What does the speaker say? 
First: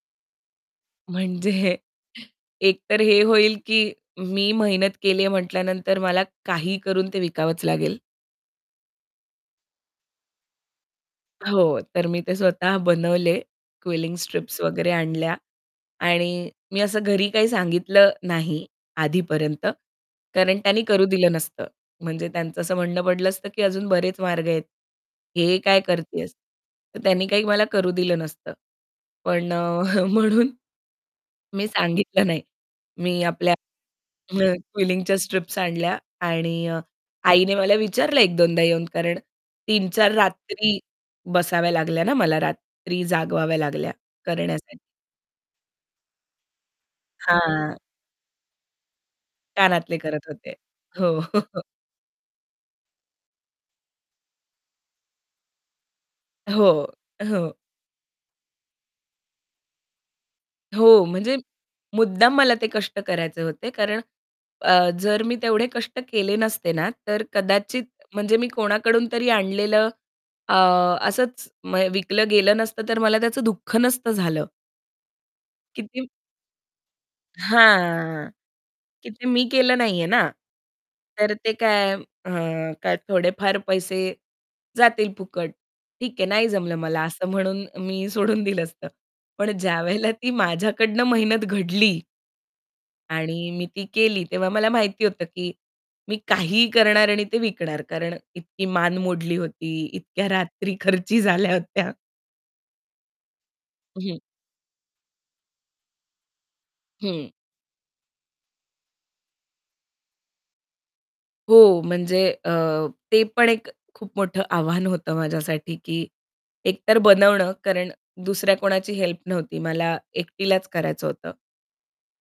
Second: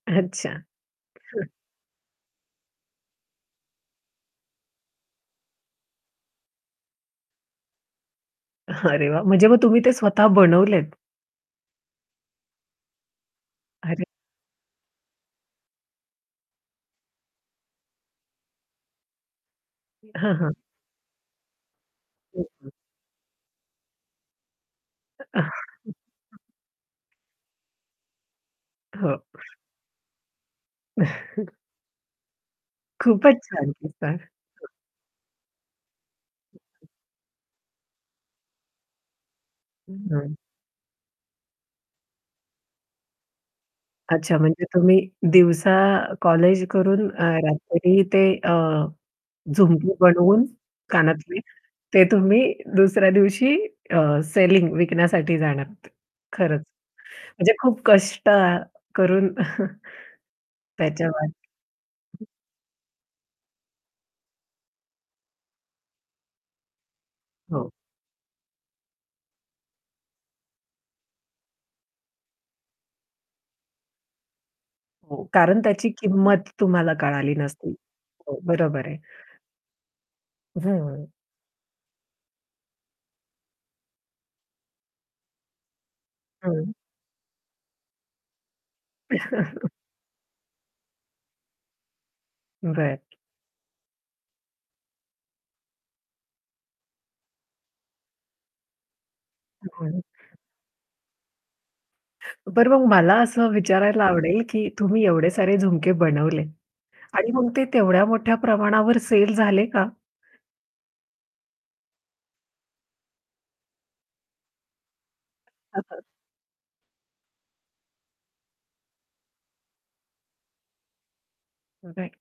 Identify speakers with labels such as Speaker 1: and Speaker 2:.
Speaker 1: अच्छा.
Speaker 2: म्हणजे एकतर हे होईल, की मी मेहनत केली आहे म्हटल्यानंतर मला काही करून ते विकावंच लागेल.
Speaker 1: अरे, वाह! म्हणजे मग तुम्ही ते स्वतः बनवलेत.
Speaker 2: हो, तर मी ते स्वतः बनवले
Speaker 1: अरे
Speaker 2: क्विलिंग स्ट्रिप्स वगैरे आणल्या आणि मी असं घरी काही सांगितलं नाही आधीपर्यंत.
Speaker 1: हां, हां.
Speaker 2: कारण त्यांनी करू दिलं नसतं. म्हणजे
Speaker 1: हं,
Speaker 2: त्यांचं
Speaker 1: हं.
Speaker 2: असं म्हणणं पडलं असतं, की "अजून बरेच मार्ग आहेत, हे काय करतीयेस." तर
Speaker 1: [unintelligible]
Speaker 2: त्यांनी काही मला करू दिलं नसतं.
Speaker 1: हो.
Speaker 2: पण अ, म्हणून मी सांगितलं नाही. मी
Speaker 1: खूपच
Speaker 2: आपल्या
Speaker 1: छान कीस्सा. हं.
Speaker 2: अ, क्विलिंगच्या स्ट्रिप्स आणल्या आणि आईने मला विचारलं, एक-दोनदा येऊन. कारण 3-4
Speaker 1: हं.
Speaker 2: रात्री बसाव्या लागल्या ना मला, रात्री जागवाव्या लागल्या
Speaker 1: अच्छा. म्हणजे
Speaker 2: करण्यासाठी.
Speaker 1: तुम्ही दिवसा अ, कॉलेज करून अ,
Speaker 2: हां.
Speaker 1: रात्री ते अ, झुमकी
Speaker 2: कानातले करत
Speaker 1: बनवून
Speaker 2: होते. हो.
Speaker 1: कानातले ते तुम्ही दुसऱ्या दिवशी अ, सेलिंग विकण्यासाठी जाणार होते, खरंच
Speaker 2: हो.
Speaker 1: म्हणजे
Speaker 2: हो.
Speaker 1: खूप कष्ट करून
Speaker 2: हो,
Speaker 1: त्याच्यावर
Speaker 2: म्हणजे
Speaker 1: [unintelligible]
Speaker 2: मुद्दाम मला ते कष्ट करायचे होते. कारण अ, जर मी तेवढे कष्ट केले नसते ना, तर
Speaker 1: हो.
Speaker 2: कदाचित म्हणजे मी कोणाकडून तरी आणलेलं अ, असंच म विकलं गेलं नसतं, तर मला त्याचं दुःख नसतं झालं.
Speaker 1: हो, कारण त्याची
Speaker 2: किती
Speaker 1: किंमत तुम्हाला कळाली नसती.
Speaker 2: हां,
Speaker 1: हो, बरोबर आहे.
Speaker 2: की ते मी केलं नाही आहे ना.
Speaker 1: हं.
Speaker 2: तर ते काय अ, काय थोडेफार पैसे जातील फुकट. ठीक आहे, नाही
Speaker 1: हं.
Speaker 2: जमलं मला असं म्हणून मी सोडून दिलं असतं. पण ज्यावेळेला ती माझ्याकडून मेहनत घडली
Speaker 1: बरं.
Speaker 2: आणि मी ती केली, तेव्हा मला माहिती होतं, की मी काहीही करणार आणि ते विकणार. कारण इतकी मान मोडली होती,
Speaker 1: हं.
Speaker 2: इतक्या रात्री खर्ची झाल्या होत्या.
Speaker 1: बरं, मग मला असं विचारायला
Speaker 2: हं.
Speaker 1: आवडेल, की तुम्ही एवढे सेल झुमके बनवले. आणि
Speaker 2: हं.
Speaker 1: मग ते तेवढ्या मोठ्या प्रमाणावर सेल झाले का?
Speaker 2: हो, म्हणजे अ, ते पण एक खूप मोठं आव्हान होतं माझ्यासाठी, की एकतर बनवणं कारण दुसऱ्या कोणाची हेल्प नव्हती मला एकटीलाच करायचं होतं.
Speaker 1: राइट.